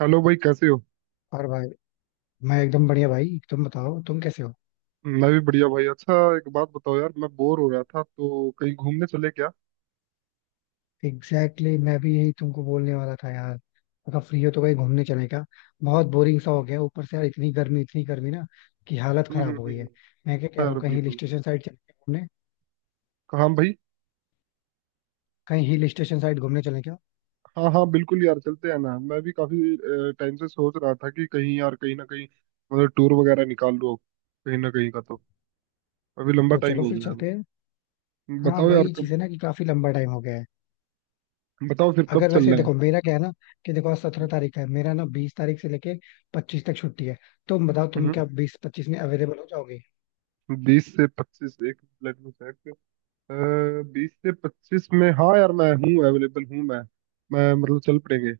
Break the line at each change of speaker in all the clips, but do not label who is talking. Hello भाई, कैसे हो।
और भाई। मैं एकदम बढ़िया भाई, तुम बताओ तुम कैसे हो।
मैं भी बढ़िया भाई। अच्छा, एक बात बताओ यार, मैं बोर हो रहा था तो कहीं घूमने चले क्या।
एग्जैक्टली, मैं भी यही तुमको बोलने वाला था यार। अगर फ्री हो तो कहीं घूमने चले क्या। बहुत बोरिंग सा हो गया, ऊपर से यार इतनी गर्मी, इतनी गर्मी ना कि हालत
हम्म हम्म
खराब हो गई
हम्म।
है। मैं क्या कह
हाँ
रहा हूँ,
यार,
कहीं हिल
बिल्कुल।
स्टेशन साइड चले क्या घूमने।
हाँ भाई।
कहीं हिल स्टेशन साइड घूमने चले क्या।
हाँ, हाँ, बिल्कुल यार, चलते हैं ना। मैं भी काफी टाइम से सोच रहा था कि कहीं यार, कहीं ना कहीं मतलब टूर वगैरह निकाल लो कहीं ना कहीं का तो। अभी लंबा
तो
टाइम
चलो
हो
फिर
गया है हमें।
चलते हैं। हाँ
बताओ यार
वही चीज
कब।
है ना कि काफी लंबा टाइम हो गया है।
बताओ फिर कब
अगर वैसे
चलना है।
देखो, मेरा क्या है ना कि देखो, आज 17 तारीख है, मेरा ना 20 तारीख से लेके 25 तक छुट्टी है। तुम बताओ तुम क्या
हम्म।
20-25 में अवेलेबल हो जाओगे।
20 से 25 एक मिनट में check। 20 से 25 में हाँ यार, मैं हूँ, अवेलेबल हूँ मैं मतलब चल पड़ेंगे।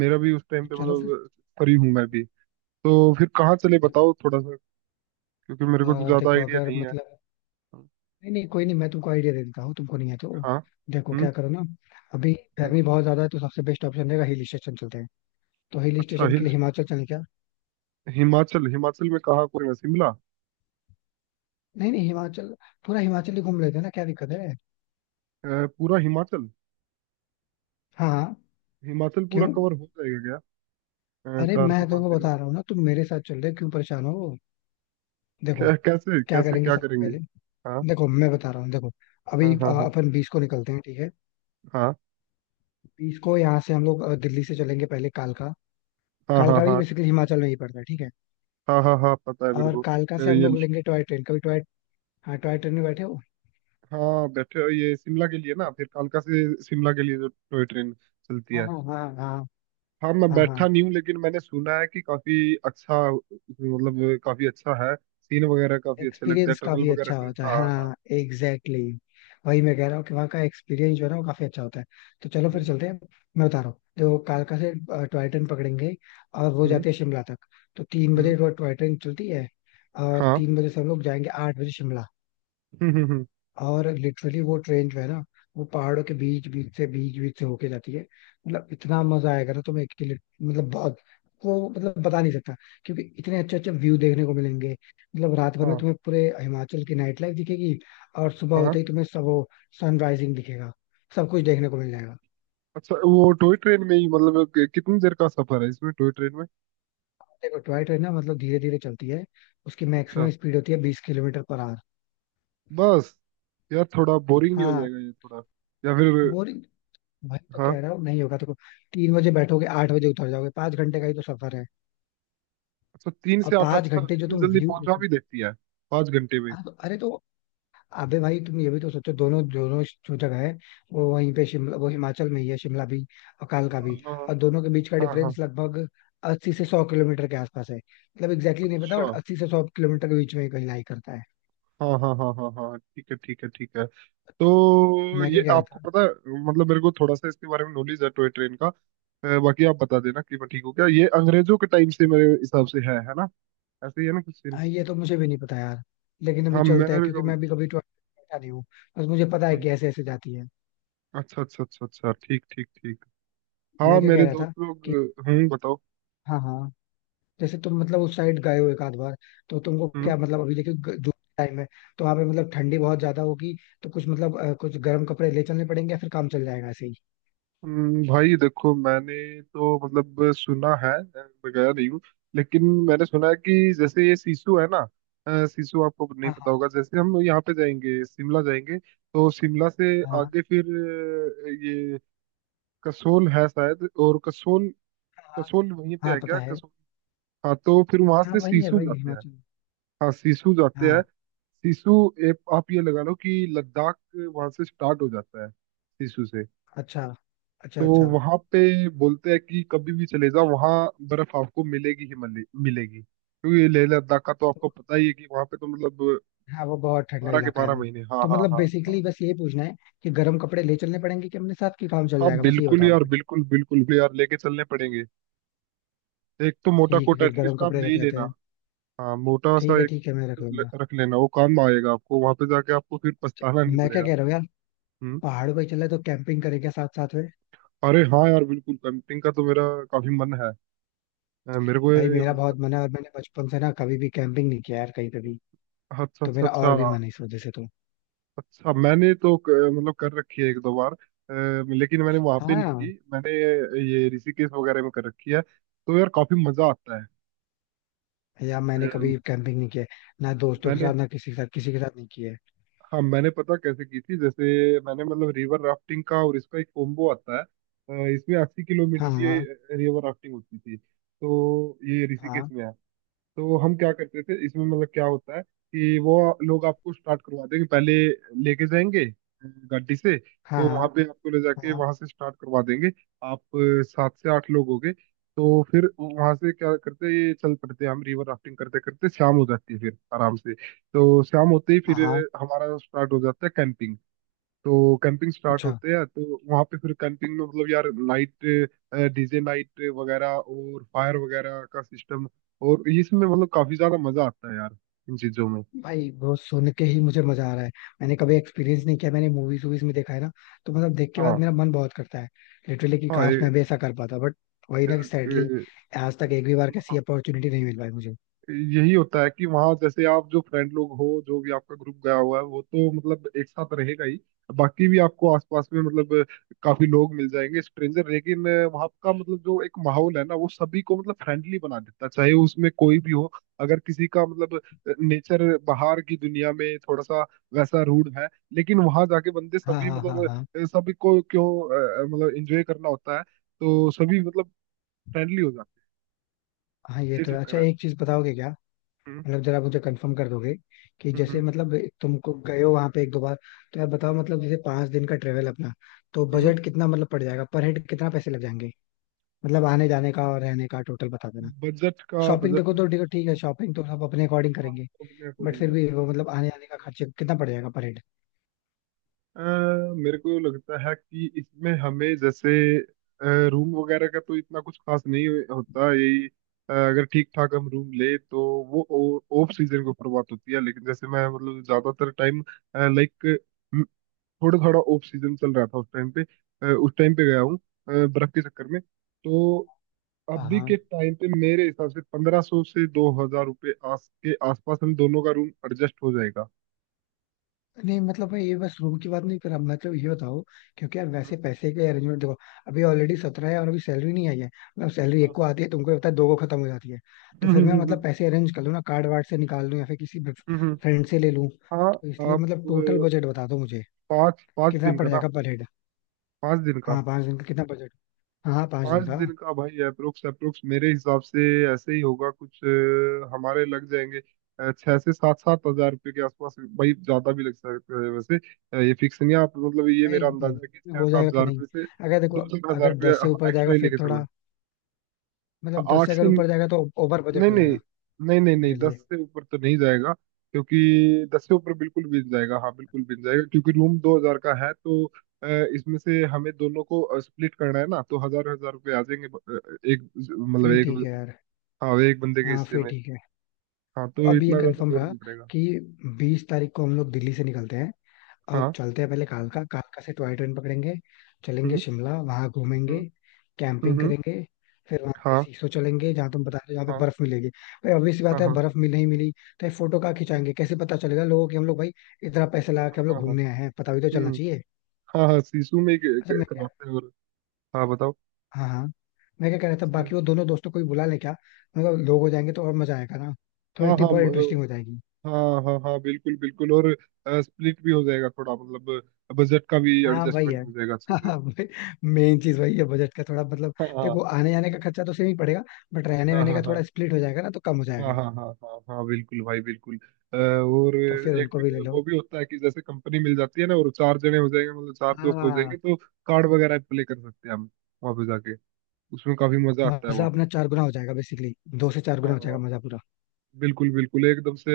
मेरा भी उस टाइम
तो
पे
चलो फिर।
मतलब फ्री हूँ मैं भी। तो फिर कहाँ चले
तो
बताओ थोड़ा सा, क्योंकि मेरे को तो ज्यादा
देखो
आइडिया
अगर
नहीं है।
मतलब, नहीं नहीं कोई नहीं, मैं तुमको आइडिया दे देता हूँ तुमको नहीं है तो।
हाँ।
देखो
हम्म
क्या करो ना। अभी
हम्म,
गर्मी बहुत ज्यादा है, तो सबसे बेस्ट ऑप्शन रहेगा हिल स्टेशन चलते हैं। तो हिल
अच्छा
स्टेशन के
हिल
लिए हिमाचल चलें क्या।
हिमाचल। हिमाचल में कहाँ को, शिमला।
नहीं नहीं, हिमाचल पूरा हिमाचल ही घूम लेते हैं ना, क्या दिक्कत है।
पूरा हिमाचल।
हाँ हाँ।
हिमाचल पूरा
क्यों।
कवर हो जाएगा क्या
अरे
चार
मैं
से पाँच
तुमको
दिन में।
बता रहा हूँ ना, तुम मेरे साथ चल रहे हो, क्यों परेशान हो। देखो
कैसे
क्या
कैसे
करेंगे
क्या
सबसे
करेंगे।
पहले।
हाँ
देखो मैं बता रहा हूँ, देखो अभी
हाँ, हाँ, हाँ,
अपन 20 को निकलते हैं, ठीक है। 20 को यहाँ से हम लोग दिल्ली से चलेंगे, पहले कालका।
हाँ, हाँ, हाँ,
कालका भी
हाँ,
बेसिकली हिमाचल में ही पड़ता है, ठीक है।
हाँ, हाँ, हाँ पता है मेरे
और
को
कालका से हम
ये।
लोग लेंगे टॉय ट्रेन। कभी टॉय, हाँ टॉय ट्रेन में बैठे हो।
हाँ बैठे, ये शिमला के लिए ना, फिर कालका से शिमला के लिए जो टॉय ट्रेन चलती
हाँ
है।
हाँ। हाँ हाँ।
हाँ मैं
हाँ
बैठा नहीं
हाँ।
हूँ, लेकिन मैंने सुना है कि काफी अच्छा, मतलब काफी अच्छा है। सीन वगैरह काफी अच्छे लगते हैं,
एक्सपीरियंस
टनल
काफी
वगैरह
अच्छा
से।
होता है,
हाँ हाँ।
हाँ। Exactly exactly. वही मैं कह रहा हूँ कि वहाँ का एक्सपीरियंस जो है ना, वो काफी अच्छा होता है। तो चलो फिर चलते हैं। मैं बता रहा हूँ, तो कालका से टॉय ट्रेन पकड़ेंगे, और वो
हम्म
जाती है शिमला तक। तो तीन
हम्म
बजे वो टॉय ट्रेन चलती है, और
हाँ
3 बजे से हम लोग जाएंगे, 8 बजे शिमला।
हम्म हम्म हम्म,
और लिटरली वो ट्रेन जो है ना, वो पहाड़ों के बीच बीच से होके जाती है। मतलब इतना मजा आएगा ना तुम्हें कि मतलब बहुत, वो मतलब बता नहीं सकता, क्योंकि इतने अच्छे अच्छे व्यू देखने को मिलेंगे। मतलब रात भर में
हाँ
तुम्हें पूरे हिमाचल की नाइट लाइफ दिखेगी, और सुबह
हाँ।
होते ही तुम्हें सब वो सनराइजिंग दिखेगा, सब कुछ देखने को मिल जाएगा।
अच्छा, वो टॉय ट्रेन में ही मतलब कितनी देर का सफर है इसमें, टॉय ट्रेन में।
देखो टॉय ट्रेन ना मतलब धीरे धीरे चलती है, उसकी
अच्छा।
मैक्सिमम स्पीड होती है 20 किलोमीटर पर आवर।
बस। यार थोड़ा बोरिंग नहीं हो
हाँ।
जाएगा ये थोड़ा, या फिर।
बोरिंग। भाई तो
हाँ।
कह रहा हूँ नहीं होगा। तो 3 बजे बैठोगे, 8 बजे उतर जाओगे, 5 घंटे का ही तो सफर है।
अच्छा, तीन
और
से आठ
पांच
अच्छा,
घंटे जो
इतनी
तुम
जल्दी
व्यू
पहुंचा
देखो।
भी देती है। 5 घंटे में।
हाँ तो अरे तो, अबे भाई तुम ये भी तो सोचो, दोनों दोनों जो जगह है वो वहीं पे, शिमला वो हिमाचल में ही है, शिमला भी और कालका
हाँ,
भी। और
हाँ,
दोनों के बीच का
हाँ।
डिफरेंस लगभग 80 से 100 किलोमीटर के आसपास है। मतलब एग्जैक्टली नहीं पता
अच्छा,
बट 80 से 100 किलोमीटर के बीच में ही कहीं लाई करता है।
हाँ, हाँ, हाँ, हाँ, हाँ, ठीक है, ठीक है, ठीक है। तो
मैं क्या
ये
कह रहा
आपको
था।
पता है, मतलब मेरे को थोड़ा सा इसके बारे में नॉलेज है टॉय ट्रेन का। बाकी आप बता देना कि मैं ठीक हूँ क्या। ये अंग्रेजों के टाइम से मेरे हिसाब से है ना, ऐसे ही है ना, कुछ सीन।
हाँ ये तो मुझे भी नहीं पता यार, लेकिन अभी
हाँ
चलता है क्योंकि मैं भी कभी ट्रेवल नहीं हूँ। बस मुझे पता है
हम्म,
कि ऐसे ऐसे जाती है।
अच्छा अच्छा अच्छा अच्छा, ठीक ठीक ठीक। हाँ,
मैं क्या कह
मेरे
रहा था
दोस्त लोग।
कि,
हम्म, बताओ।
हाँ हाँ, जैसे तुम मतलब उस साइड गए हो एक आध बार। तो तुमको
हम्म।
क्या मतलब, अभी देखो जून टाइम है, तो वहां पे मतलब ठंडी बहुत ज्यादा होगी। तो कुछ मतलब कुछ गर्म कपड़े ले चलने पड़ेंगे या फिर काम चल जाएगा ऐसे ही।
भाई देखो मैंने तो मतलब सुना है। मैं गया नहीं हूँ, लेकिन मैंने सुना है कि जैसे ये सिसु है ना। सिसु आपको नहीं
हाँ
पता
हाँ
होगा। जैसे हम यहाँ पे जाएंगे, शिमला जाएंगे, तो शिमला से
हाँ
आगे फिर ये कसोल है शायद और कसोल,
हाँ।
कसोल वहीं पे
हाँ
है
पता
क्या,
है।
कसोल। हाँ तो फिर वहां
हाँ
से
वही है
सिसु
भाई
जाते हैं।
हिमाचल।
हाँ, सिसु जाते हैं।
हाँ।
सिसु। एक आप ये लगा लो कि लद्दाख वहां से स्टार्ट हो जाता है, सिसु से।
अच्छा अच्छा
तो
अच्छा।
वहां पे बोलते हैं कि कभी भी चले जाओ वहां, बर्फ आपको मिलेगी ही मिलेगी, क्योंकि लेह लद्दाख का तो आपको पता ही है कि वहां पे तो मतलब
हाँ वो बहुत ठंडा
बारह के
इलाका है
बारह
वो।
महीने हाँ,
तो
हाँ,
मतलब
हाँ,
बेसिकली
हाँ।
बस ये पूछना है कि गर्म कपड़े ले चलने पड़ेंगे कि अपने साथ की काम चल
हाँ
जाएगा, बस ये
बिल्कुल
बताओ
यार,
हमें।
बिल्कुल, बिल्कुल भी यार लेके चलने पड़ेंगे। एक तो मोटा
ठीक है
कोट
फिर, गर्म
एटलीस्ट आप
कपड़े
ले
रख
ही
लेते
लेना।
हैं।
हाँ, मोटा सा
ठीक है
एक
ठीक है, मैं रख लूंगा।
रख लेना, वो काम आएगा आपको। वहां पे जाके आपको फिर
अच्छा।
पछताना नहीं
मैं क्या
पड़ेगा।
कह रहा हूँ यार,
हम्म।
पहाड़ों पे चला तो कैंपिंग करेंगे साथ साथ में।
अरे हाँ यार, बिल्कुल। कैंपिंग का तो मेरा काफी मन है। मेरे को
भाई
ये
मेरा
मतलब।
बहुत मन है, और मैंने बचपन से ना कभी भी कैंपिंग नहीं किया यार, कहीं पे भी।
अच्छा
तो
अच्छा
मेरा और
अच्छा।
भी मन है इस वजह से तो।
अच्छा, मैंने तो मतलब कर रखी है एक दो बार। लेकिन मैंने वहां पे नहीं
हाँ।
की। मैंने ये ऋषिकेश वगैरह में कर रखी है, तो यार काफी मजा आता है।
यार मैंने कभी
अम,
कैंपिंग नहीं किया है, ना दोस्तों के
मैंने।
साथ ना किसी के साथ, किसी के साथ नहीं किया है।
हाँ मैंने, पता कैसे की थी। जैसे मैंने मतलब रिवर राफ्टिंग का और इसका एक कॉम्बो आता है। इसमें 80 किलोमीटर
हाँ हाँ
की रिवर राफ्टिंग होती थी। तो ये ऋषिकेश
हाँ
में है। तो हम क्या करते थे इसमें, मतलब क्या होता है कि वो लोग आपको स्टार्ट करवा देंगे पहले, लेके जाएंगे गाड़ी से।
हाँ।
तो वहां पे आपको ले
हाँ
जाके
हाँ
वहां से स्टार्ट करवा देंगे। आप सात से आठ लोग हो गए, तो फिर वहां से क्या करते हैं, ये चल पड़ते हैं। हम रिवर राफ्टिंग करते करते शाम हो जाती है। फिर आराम से, तो शाम होते ही
हाँ
फिर
हाँ।
हमारा स्टार्ट हो जाता है कैंपिंग। तो कैंपिंग स्टार्ट
अच्छा।
होते हैं तो वहां पे फिर कैंपिंग में, मतलब यार नाइट, डीजे नाइट वगैरह और फायर वगैरह का सिस्टम। और इसमें मतलब काफी ज्यादा मजा आता है यार इन चीजों में।
भाई वो सुन के ही मुझे मजा आ रहा है। मैंने कभी एक्सपीरियंस नहीं किया, मैंने मूवीज वूवीज में देखा है ना, तो मतलब देख के बाद
हाँ
मेरा मन बहुत करता है। लिटरली कि
हाँ
काश मैं भी ऐसा कर पाता, बट वही ना
ये-
कि सैडली
ये-
आज तक एक भी बार कैसी
हाँ।
अपॉर्चुनिटी नहीं मिल पाई मुझे।
यही होता है कि वहां, जैसे आप जो फ्रेंड लोग हो, जो भी आपका ग्रुप गया हुआ है वो तो मतलब एक साथ रहेगा ही, बाकी भी आपको आसपास में मतलब काफी लोग मिल जाएंगे, स्ट्रेंजर, लेकिन वहां का मतलब जो एक माहौल है ना वो सभी को मतलब फ्रेंडली बना देता है, चाहे उसमें कोई भी हो। अगर किसी का मतलब नेचर बाहर की दुनिया में थोड़ा सा वैसा रूड है, लेकिन वहां जाके बंदे
हाँ
सभी,
हाँ हाँ
मतलब
हाँ
सभी को क्यों मतलब एंजॉय करना होता है, तो सभी मतलब फ्रेंडली हो जाते
हाँ। ये
हैं, ये
तो है।
चक्कर
अच्छा
है।
एक चीज बताओगे क्या,
हम्म
मतलब जरा मुझे कंफर्म कर दोगे कि
हम्म
जैसे
हम्म
मतलब, तुमको गए हो वहां पे एक दो बार, तो यार बताओ मतलब जैसे 5 दिन का ट्रेवल अपना, तो
हम्म।
बजट कितना मतलब पड़ जाएगा पर हेड, कितना पैसे लग जाएंगे। मतलब आने जाने का और रहने का टोटल बता देना।
बजट का,
शॉपिंग
बजट
देखो,
में
तो देखो ठीक है, शॉपिंग तो सब अपने अकॉर्डिंग करेंगे,
कितना अपने
बट
अकॉर्डिंग
फिर
है।
भी वो मतलब आने जाने का खर्चे कितना पड़ जाएगा पर हेड।
अ, मेरे को लगता है कि इसमें हमें जैसे रूम वगैरह का तो इतना कुछ खास नहीं होता यही। अगर ठीक ठाक हम रूम ले, तो वो ऑफ सीजन के ऊपर बात होती है। लेकिन जैसे मैं मतलब ज्यादातर टाइम लाइक थोड़ा थोड़ा ऑफ सीजन चल रहा था उस टाइम पे, उस टाइम पे गया हूँ बर्फ के चक्कर में। तो अभी के
हाँ,
टाइम पे मेरे हिसाब से 1,500 से 2,000 रुपये आस के आसपास हम दोनों का रूम एडजस्ट हो जाएगा।
नहीं मतलब भाई ये बस रूम की बात नहीं कर रहा, मतलब ये बताओ, क्योंकि यार
हम्म,
वैसे पैसे के अरेंजमेंट देखो, अभी ऑलरेडी 17 है और अभी सैलरी नहीं आई है। मतलब सैलरी एक
हाँ,
को आती है, तुमको पता है दो को खत्म हो जाती है। तो
हम्म,
फिर मैं
हम्म,
मतलब
हम्म,
पैसे अरेंज कर लूँ ना कार्ड वार्ड से निकाल लूँ या फिर किसी
हम्म, हम्म,
फ्रेंड से ले लूँ।
हाँ।
तो इसलिए
आप
मतलब टोटल बजट बता दो मुझे,
पाँच पाँच
कितना
दिन का
पड़
ना।
जाएगा पर हेड।
पाँच दिन का।
हाँ पाँच दिन का कितना बजट। हाँ हाँ पाँच
पाँच
दिन का
दिन का भाई, अप्रोक्स अप्रोक्स मेरे हिसाब से ऐसे ही होगा कुछ। हमारे लग जाएंगे छह से सात, सात हजार रुपये के आसपास भाई। ज्यादा भी लग सकते हैं वैसे। ये फिक्स नहीं है। आप मतलब ये
भाई
मेरा अंदाजा है कि छह
हो
सात
जाएगा कि
हजार
नहीं।
रुपये से
अगर
दो
देखो,
चार हजार
अगर
रुपये
10 से ऊपर जाएगा
एक्स्ट्रा ही
फिर
लेके चलना।
थोड़ा,
हाँ,
मतलब दस
आठ
से
से,
अगर ऊपर जाएगा तो ओवर बजट
नहीं,
हो
नहीं,
जाएगा
नहीं, नहीं, नहीं,
मेरे
दस
लिए।
से ऊपर तो नहीं जाएगा, क्योंकि दस से ऊपर बिल्कुल बिन जाएगा। हाँ, बिल्कुल बिन जाएगा, क्योंकि रूम 2,000 का है तो अ, इसमें से हमें दोनों को स्प्लिट करना है ना, तो हजार हजार रुपये आ जाएंगे एक मतलब
फिर
एक।
ठीक है यार।
हाँ, एक बंदे के
हाँ
हिस्से
फिर
में।
ठीक है।
हाँ, तो
अब ये
इतना ज्यादा
कंफर्म
लोड
रहा
नहीं पड़ेगा।
कि 20 तारीख को हम लोग दिल्ली से निकलते हैं, अब
हाँ,
चलते हैं पहले कालका, कालका से टॉय ट्रेन पकड़ेंगे, चलेंगे
हम्म
शिमला, वहां घूमेंगे,
हम्म हम्म
कैंपिंग
हम्म,
करेंगे, फिर वहां से
हाँ,
सीसो चलेंगे जहाँ तुम बता रहे हो, जहाँ पे
हाँ,
बर्फ मिलेगी। भाई ऑब्वियस सी
हाँ,
बात है,
हाँ,
बर्फ मिल नहीं मिली तो ये फोटो कहाँ खिंचाएंगे, कैसे पता चलेगा लोगों कि हम लोग भाई इतना पैसे लगा
हाँ,
के हम लोग
हाँ, हाँ,
घूमने आए हैं, पता भी तो चलना
हम्म,
चाहिए।
हाँ, हाँ, शीशु में ही
अच्छा मैं क्या,
करवाते हैं और। हाँ, बताओ।
हाँ हाँ, मैं क्या कह रहा था, बाकी वो दोनों दोस्तों को भी बुला लें क्या। मतलब लोग हो जाएंगे तो और मजा आएगा ना, थोड़ी
हाँ, हाँ,
ट्रिप और इंटरेस्टिंग हो जाएगी।
हाँ, हाँ, हाँ, बिल्कुल, बिल्कुल और स्प्लिट भी हो जाएगा थोड़ा मतलब, बजट का भी
हाँ वही
एडजस्टमेंट
है।
हो जाएगा अच्छे से।
हाँ मेन चीज वही है, बजट का थोड़ा मतलब,
हाँ,
देखो आने जाने का खर्चा तो सेम ही पड़ेगा, बट रहने
हाँ,
वहने
हाँ,
का
हाँ,
थोड़ा स्प्लिट हो जाएगा ना तो कम हो
हाँ,
जाएगा।
हाँ, हाँ, हाँ, हाँ बिल्कुल भाई, बिल्कुल। और
तो फिर
एक
उनको भी ले लो।
वो भी होता है कि जैसे कंपनी मिल जाती है ना और चार जने हो जाएंगे, मतलब चार दोस्त हो
हाँ।
जाएंगे, तो कार्ड वगैरह प्ले कर सकते हैं हम वहाँ पे जाके। उसमें काफी मजा आता है
मजा
वहाँ पे।
अपना चार गुना हो जाएगा बेसिकली, दो से चार गुना हो जाएगा
हाँ
मजा पूरा।
बिल्कुल, बिल्कुल एकदम से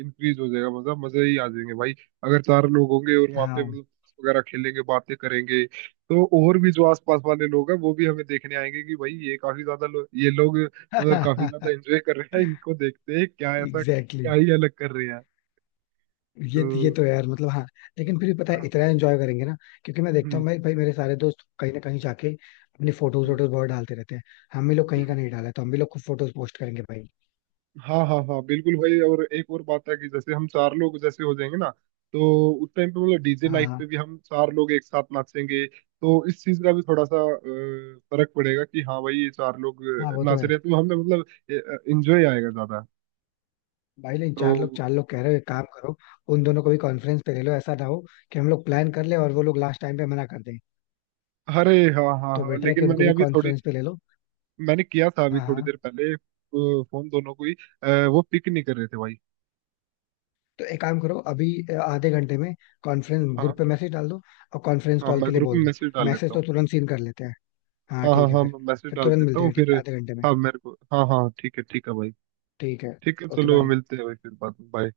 इंक्रीज हो जाएगा मजा, मजे ही आ जाएंगे भाई अगर चार लोग होंगे। और वहां पे
हाँ
मतलब ताश वगैरह खेलेंगे, बातें करेंगे, तो और भी जो आसपास वाले लोग हैं वो भी हमें देखने आएंगे कि भाई ये काफी ज्यादा ये लोग मतलब काफी ज्यादा एंजॉय कर रहे हैं, इनको देखते हैं क्या, ऐसा
एग्जैक्टली
क्या
exactly.
ही अलग कर रहे हैं।
ये
तो।
तो यार मतलब हाँ, लेकिन फिर भी पता है
हाँ,
इतना एंजॉय करेंगे ना, क्योंकि मैं देखता
हम्म
हूँ भाई भाई मेरे सारे दोस्त कहीं ना कहीं जाके अपनी फोटोज
हम्म,
वोटोज बहुत डालते रहते हैं, हम भी लोग
हम्म,
कहीं का
हम्म।
नहीं डाला है, तो हम भी लोग खूब फोटोज पोस्ट करेंगे भाई।
हाँ, हाँ, हाँ बिल्कुल भाई, और एक और बात है कि जैसे हम चार लोग जैसे हो जाएंगे ना, तो उस टाइम पे मतलब डीजे
हाँ
नाइट पे
हाँ
भी हम चार लोग एक साथ नाचेंगे, तो इस चीज का भी थोड़ा सा फर्क पड़ेगा कि हाँ भाई, ये चार लोग
हाँ। वो तो
नाच
है।
रहे हैं, तो हमें मतलब इंजॉय आएगा ज्यादा।
भाई नहीं, चार लोग
तो।
चार लोग कह रहे हो, एक काम करो, उन दोनों को भी कॉन्फ्रेंस पे ले लो, ऐसा ना हो कि हम लोग प्लान कर ले और वो लोग लास्ट टाइम पे मना कर दें,
अरे, हाँ, हाँ,
तो
हाँ,
बेटर है
लेकिन
कि उनको
मैंने
भी
अभी थोड़ी,
कॉन्फ्रेंस पे ले लो।
मैंने किया था अभी
हाँ
थोड़ी देर
हाँ।
पहले फोन दोनों को ही। वो पिक नहीं कर रहे थे भाई।
तो एक काम करो अभी, आधे घंटे में कॉन्फ्रेंस
हाँ।
ग्रुप पे मैसेज डाल दो और कॉन्फ्रेंस
हाँ,
कॉल
मैं
के लिए
ग्रुप
बोल
में
दो।
मैसेज डाल
मैसेज
देता
तो
हूँ।
तुरंत सीन कर लेते हैं। हाँ
हाँ, हाँ,
ठीक है
हाँ
फिर
मैं मैसेज
फिर
डाल
तुरंत
देता
मिलते
हूँ
हैं, ठीक
फिर।
है आधे घंटे में।
हाँ, मेरे को, हाँ, हाँ, ठीक है, ठीक है भाई।
ठीक है।
ठीक है,
ओके
चलो
बाय।
मिलते हैं भाई फिर बाद में, बाय।